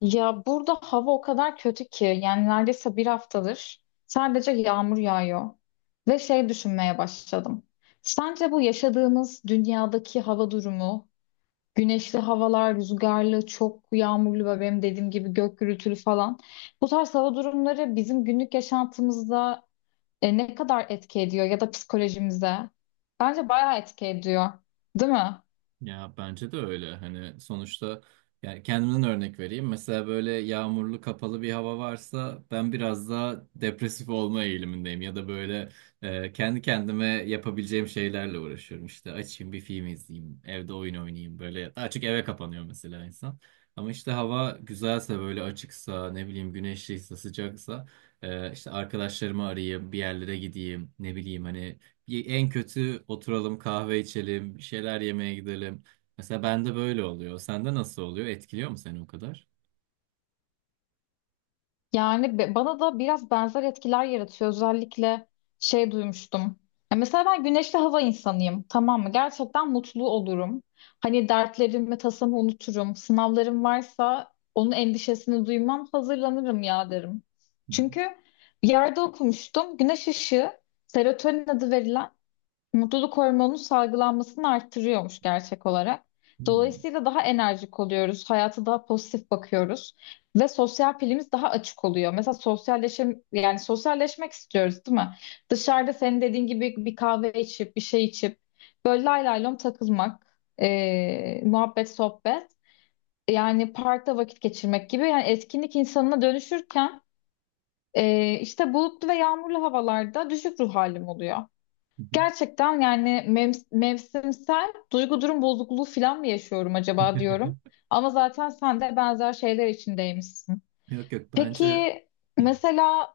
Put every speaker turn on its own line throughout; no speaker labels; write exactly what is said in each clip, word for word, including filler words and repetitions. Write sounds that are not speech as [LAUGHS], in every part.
Ya burada hava o kadar kötü ki yani neredeyse bir haftadır sadece yağmur yağıyor. Ve şey düşünmeye başladım. Sence bu yaşadığımız dünyadaki hava durumu, güneşli havalar, rüzgarlı, çok yağmurlu ve benim dediğim gibi gök gürültülü falan bu tarz hava durumları bizim günlük yaşantımızda e, ne kadar etki ediyor ya da psikolojimize? Bence bayağı etki ediyor, değil mi?
Ya bence de öyle. Hani sonuçta yani kendimden örnek vereyim. Mesela böyle yağmurlu kapalı bir hava varsa ben biraz daha depresif olma eğilimindeyim. Ya da böyle e, kendi kendime yapabileceğim şeylerle uğraşıyorum. İşte açayım bir film izleyeyim, evde oyun oynayayım böyle. Daha çok eve kapanıyor mesela insan. Ama işte hava güzelse böyle açıksa ne bileyim güneşliyse sıcaksa e, işte arkadaşlarımı arayayım bir yerlere gideyim ne bileyim hani en kötü oturalım kahve içelim, bir şeyler yemeye gidelim. Mesela bende böyle oluyor. Sende nasıl oluyor? Etkiliyor mu seni o kadar?
Yani be- bana da biraz benzer etkiler yaratıyor. Özellikle şey duymuştum. Ya mesela ben güneşli hava insanıyım, tamam mı? Gerçekten mutlu olurum. Hani dertlerimi, tasamı unuturum. Sınavlarım varsa onun endişesini duymam, hazırlanırım ya derim.
Hı
Çünkü bir yerde okumuştum. Güneş ışığı, serotonin adı verilen mutluluk hormonunun salgılanmasını arttırıyormuş gerçek olarak.
hı.
Dolayısıyla daha enerjik oluyoruz, hayata daha pozitif bakıyoruz ve sosyal pilimiz daha açık oluyor. Mesela sosyalleşim, yani sosyalleşmek istiyoruz, değil mi? Dışarıda senin dediğin gibi bir kahve içip, bir şey içip, böyle lay lay lom takılmak, eee, muhabbet, sohbet, yani parkta vakit geçirmek gibi yani etkinlik insanına dönüşürken eee, işte bulutlu ve yağmurlu havalarda düşük ruh halim oluyor. Gerçekten yani mev- mevsimsel duygu durum bozukluğu falan mı yaşıyorum acaba
Hmm.
diyorum.
[LAUGHS]
Ama zaten sen de benzer şeyler içindeymişsin.
Yok yok bence.
Peki
Hı.
mesela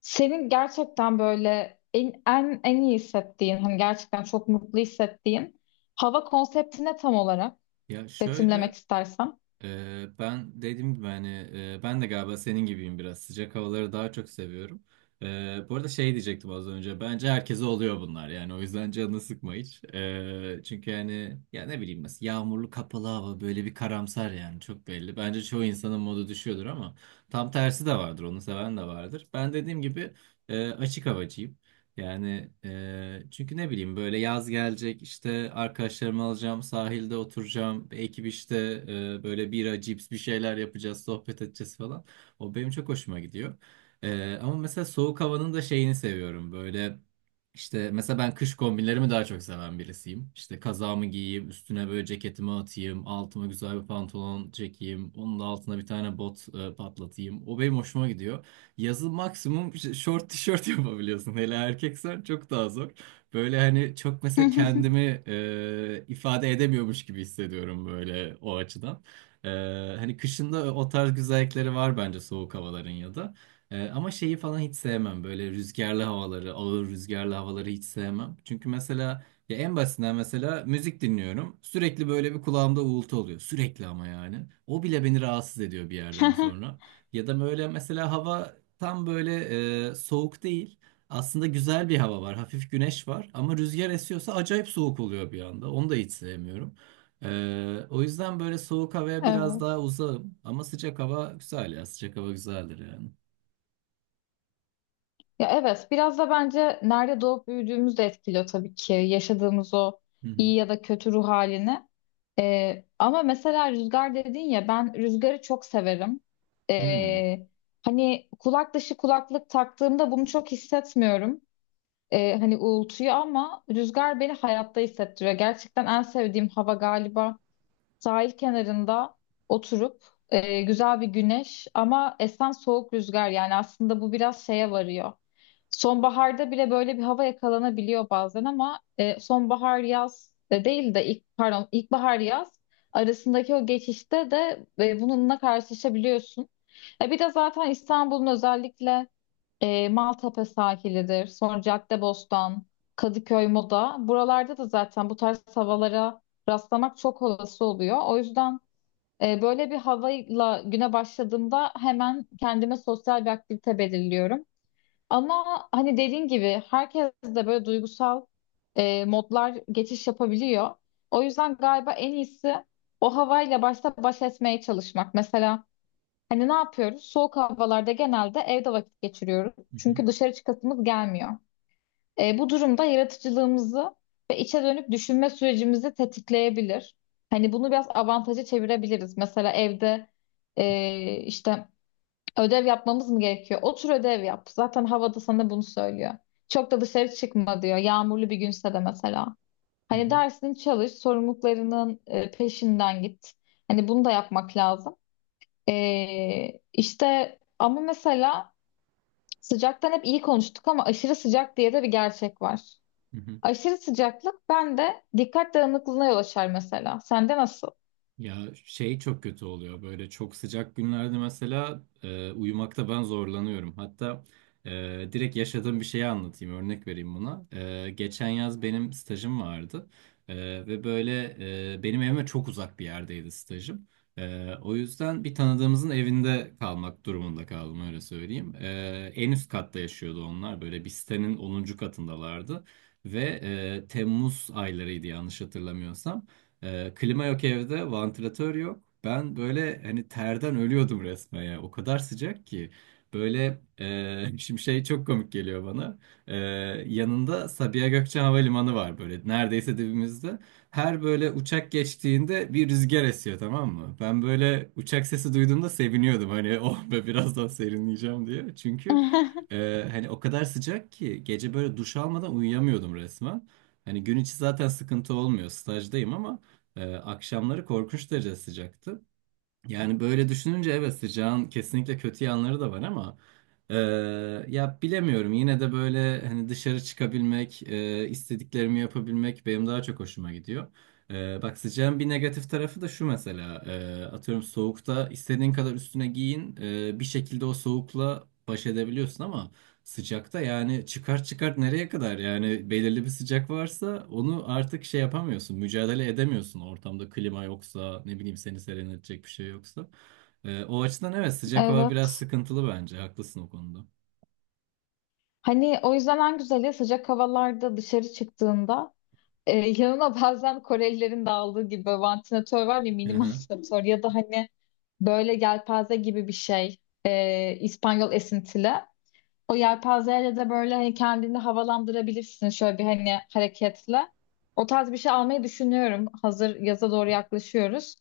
senin gerçekten böyle en, en, en iyi hissettiğin, hani gerçekten çok mutlu hissettiğin hava konseptine tam olarak?
Ya şöyle.
Betimlemek istersen.
Ee, ben dediğim gibi hani e, ben de galiba senin gibiyim biraz. Sıcak havaları daha çok seviyorum. Ee, bu arada şey diyecektim az önce. Bence herkese oluyor bunlar. Yani o yüzden canını sıkma hiç. Ee, çünkü yani ya ne bileyim mesela yağmurlu kapalı hava böyle bir karamsar yani çok belli. Bence çoğu insanın modu düşüyordur ama tam tersi de vardır. Onu seven de vardır. Ben dediğim gibi e, açık havacıyım. Yani e, çünkü ne bileyim böyle yaz gelecek işte arkadaşlarımı alacağım sahilde oturacağım bir ekip işte e, böyle bira cips bir şeyler yapacağız sohbet edeceğiz falan. O benim çok hoşuma gidiyor. E, ama mesela soğuk havanın da şeyini seviyorum böyle işte mesela ben kış kombinlerimi daha çok seven birisiyim. İşte kazağımı giyeyim üstüne böyle ceketimi atayım altıma güzel bir pantolon çekeyim onun da altına bir tane bot e, patlatayım o benim hoşuma gidiyor. Yazın maksimum ş- short tişört [LAUGHS] yapabiliyorsun. Hele erkeksen çok daha zor. Böyle hani çok mesela
[LAUGHS]
kendimi e, ifade edemiyormuş gibi hissediyorum böyle o açıdan. E, Hani kışında o tarz güzellikleri var bence soğuk havaların ya da. E, ama şeyi falan hiç sevmem. Böyle rüzgarlı havaları, ağır rüzgarlı havaları hiç sevmem. Çünkü mesela ya en basitinden mesela müzik dinliyorum. Sürekli böyle bir kulağımda uğultu oluyor. Sürekli ama yani. O bile beni rahatsız ediyor bir yerden sonra. Ya da böyle mesela hava. Tam böyle e, soğuk değil. Aslında güzel bir hava var. Hafif güneş var. Ama rüzgar esiyorsa acayip soğuk oluyor bir anda. Onu da hiç sevmiyorum. E, o yüzden böyle soğuk havaya biraz
Evet.
daha uzağım. Ama sıcak hava güzel ya. Sıcak hava güzeldir yani.
Ya evet, biraz da bence nerede doğup büyüdüğümüz de etkiliyor tabii ki yaşadığımız o
Hı hı.
iyi ya da kötü ruh halini. Ee, ama mesela rüzgar dedin ya ben rüzgarı çok severim.
Hmm.
Ee, hani kulak dışı kulaklık taktığımda bunu çok hissetmiyorum. Ee, hani uğultuyu ama rüzgar beni hayatta hissettiriyor. Gerçekten en sevdiğim hava galiba sahil kenarında oturup e, güzel bir güneş ama esen soğuk rüzgar, yani aslında bu biraz şeye varıyor. Sonbaharda bile böyle bir hava yakalanabiliyor bazen ama e, sonbahar yaz de değil de ilk pardon ilkbahar yaz arasındaki o geçişte de e, bununla karşılaşabiliyorsun. E, bir de zaten İstanbul'un özellikle e, Maltepe sahilidir. Sonra Caddebostan, Kadıköy, Moda. Buralarda da zaten bu tarz havalara rastlamak çok olası oluyor. O yüzden e, böyle bir havayla güne başladığımda hemen kendime sosyal bir aktivite belirliyorum. Ama hani dediğin gibi herkes de böyle duygusal e, modlar geçiş yapabiliyor. O yüzden galiba en iyisi o havayla başta baş etmeye çalışmak. Mesela hani ne yapıyoruz? Soğuk havalarda genelde evde vakit geçiriyoruz.
Hı hı.
Çünkü dışarı çıkasımız gelmiyor. E, bu durumda yaratıcılığımızı ve içe dönük düşünme sürecimizi tetikleyebilir. Hani bunu biraz avantaja çevirebiliriz. Mesela evde e, işte ödev yapmamız mı gerekiyor? Otur ödev yap. Zaten havada sana bunu söylüyor. Çok da dışarı çıkma diyor. Yağmurlu bir günse de mesela.
Hı
Hani
hı.
dersini çalış, sorumluluklarının e, peşinden git. Hani bunu da yapmak lazım. Ee, işte ama mesela sıcaktan hep iyi konuştuk ama aşırı sıcak diye de bir gerçek var.
Hı hı.
Aşırı sıcaklık bende dikkat dağınıklığına yol açar mesela. Sende nasıl?
Ya şey çok kötü oluyor böyle çok sıcak günlerde mesela e, uyumakta ben zorlanıyorum. Hatta e, direkt yaşadığım bir şeyi anlatayım örnek vereyim buna. E, geçen yaz benim stajım vardı. E, Ve böyle e, benim evime çok uzak bir yerdeydi stajım. E, o yüzden bir tanıdığımızın evinde kalmak durumunda kaldım öyle söyleyeyim. E, en üst katta yaşıyordu onlar böyle bir sitenin onuncu katındalardı. Ve e, Temmuz aylarıydı yanlış hatırlamıyorsam. Ee, klima yok evde, vantilatör yok. Ben böyle hani terden ölüyordum resmen ya. O kadar sıcak ki. Böyle e, [LAUGHS] şimdi şey çok komik geliyor bana. Ee, Yanında Sabiha Gökçen Havalimanı var böyle neredeyse dibimizde. Her böyle uçak geçtiğinde bir rüzgar esiyor tamam mı? Ben böyle uçak sesi duyduğumda seviniyordum hani [LAUGHS] oh be birazdan serinleyeceğim diye. Çünkü
[LAUGHS]
e, hani o kadar sıcak ki gece böyle duş almadan uyuyamıyordum resmen. Hani gün içi zaten sıkıntı olmuyor stajdayım ama ee, akşamları korkunç derece sıcaktı. Yani böyle düşününce evet sıcağın kesinlikle kötü yanları da var ama e, ya bilemiyorum yine de böyle hani dışarı çıkabilmek, e, istediklerimi yapabilmek benim daha çok hoşuma gidiyor. E, bak sıcağın bir negatif tarafı da şu mesela e, atıyorum soğukta istediğin kadar üstüne giyin e, bir şekilde o soğukla baş edebiliyorsun ama sıcakta yani çıkart çıkart nereye kadar yani belirli bir sıcak varsa onu artık şey yapamıyorsun mücadele edemiyorsun ortamda klima yoksa ne bileyim seni serinletecek bir şey yoksa. Ee, o açıdan evet sıcak hava biraz
Evet.
sıkıntılı bence haklısın o konuda.
Hani o yüzden en güzeli sıcak havalarda dışarı çıktığında e, yanına bazen Korelilerin de aldığı gibi vantilatör var ya mini [LAUGHS]
Aha.
vantilatör ya da hani böyle yelpaze gibi bir şey e, İspanyol esintili. O yelpazeyle de böyle hani kendini havalandırabilirsin şöyle bir hani hareketle. O tarz bir şey almayı düşünüyorum. Hazır yaza doğru yaklaşıyoruz.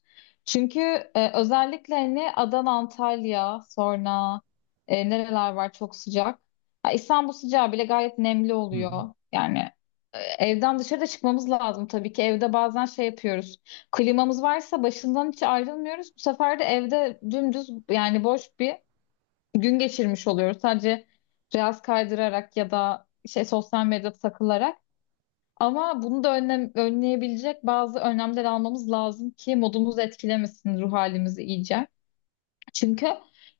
Çünkü e, özellikle hani Adana, Antalya, sonra e, nereler var çok sıcak. Ha, İstanbul sıcağı bile gayet nemli
Hı hı.
oluyor. Yani e, evden dışarıda çıkmamız lazım tabii ki. Evde bazen şey yapıyoruz. Klimamız varsa başından hiç ayrılmıyoruz. Bu sefer de evde dümdüz yani boş bir gün geçirmiş oluyoruz. Sadece reels kaydırarak ya da şey sosyal medyada takılarak. Ama bunu da önlem, önleyebilecek bazı önlemler almamız lazım ki modumuzu etkilemesin, ruh halimizi iyice. Çünkü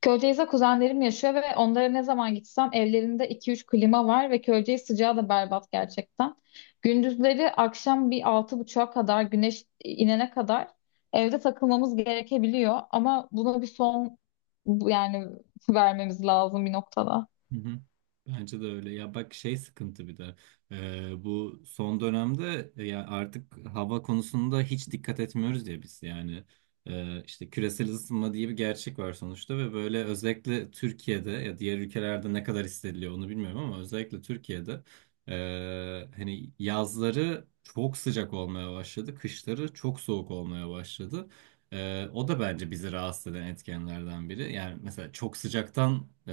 Köyceğiz'de kuzenlerim yaşıyor ve onlara ne zaman gitsem evlerinde iki üç klima var ve Köyceğiz sıcağı da berbat gerçekten. Gündüzleri akşam bir altı buçuğa kadar güneş inene kadar evde takılmamız gerekebiliyor ama buna bir son bu- yani [LAUGHS] vermemiz lazım bir noktada.
Hı hı. Bence de öyle. Ya bak şey sıkıntı bir de Ee, bu son dönemde e, ya artık hava konusunda hiç dikkat etmiyoruz ya biz yani. Ee, işte küresel ısınma diye bir gerçek var sonuçta ve böyle özellikle Türkiye'de ya diğer ülkelerde ne kadar hissediliyor onu bilmiyorum ama özellikle Türkiye'de e, hani yazları çok sıcak olmaya başladı, kışları çok soğuk olmaya başladı. Ee, o da bence bizi rahatsız eden etkenlerden biri. Yani mesela çok sıcaktan e,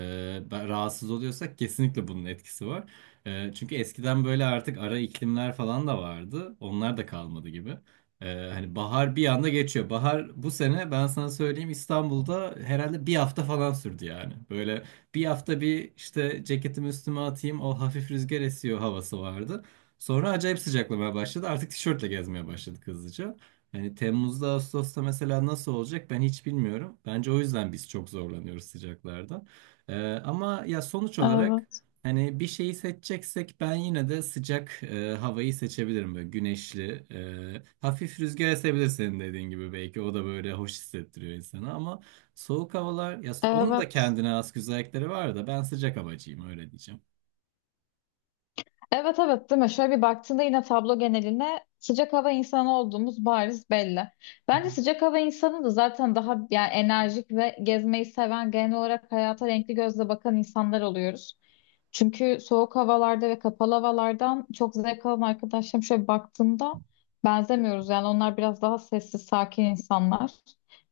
ben- rahatsız oluyorsak kesinlikle bunun etkisi var. E, çünkü eskiden böyle artık ara iklimler falan da vardı. Onlar da kalmadı gibi. E, hani bahar bir anda geçiyor. Bahar bu sene ben sana söyleyeyim İstanbul'da herhalde bir hafta falan sürdü yani. Böyle bir hafta bir işte ceketimi üstüme atayım o hafif rüzgar esiyor havası vardı. Sonra acayip sıcaklamaya başladı. Artık tişörtle gezmeye başladık hızlıca. Yani Temmuz'da, Ağustos'ta mesela nasıl olacak ben hiç bilmiyorum. Bence o yüzden biz çok zorlanıyoruz sıcaklarda. Ee, ama ya sonuç olarak
Evet.
hani bir şeyi seçeceksek ben yine de sıcak e, havayı seçebilirim. Böyle güneşli, e, hafif rüzgar esebilir senin dediğin gibi belki. O da böyle hoş hissettiriyor insana ama soğuk havalar, ya onun da
Evet.
kendine has güzellikleri var da ben sıcak havacıyım öyle diyeceğim.
Evet, evet, değil mi? Şöyle bir baktığında yine tablo geneline sıcak hava insanı olduğumuz bariz belli.
Hı
Bence
hı.
sıcak hava insanı da zaten daha yani enerjik ve gezmeyi seven, genel olarak hayata renkli gözle bakan insanlar oluyoruz. Çünkü soğuk havalarda ve kapalı havalardan çok zevk alan arkadaşlarım şöyle baktığımda benzemiyoruz. Yani onlar biraz daha sessiz, sakin insanlar.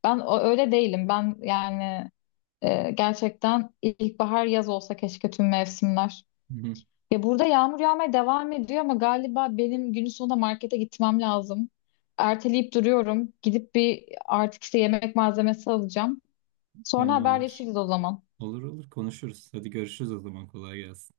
Ben o- öyle değilim. Ben yani e, gerçekten ilkbahar yaz olsa keşke tüm mevsimler.
[LAUGHS] Hı hı.
Ya burada yağmur yağmaya devam ediyor ama galiba benim günün sonunda markete gitmem lazım. Erteleyip duruyorum. Gidip bir artık işte yemek malzemesi alacağım. Sonra
Tamamdır.
haberleşiriz o zaman.
Olur olur konuşuruz. Hadi görüşürüz o zaman kolay gelsin.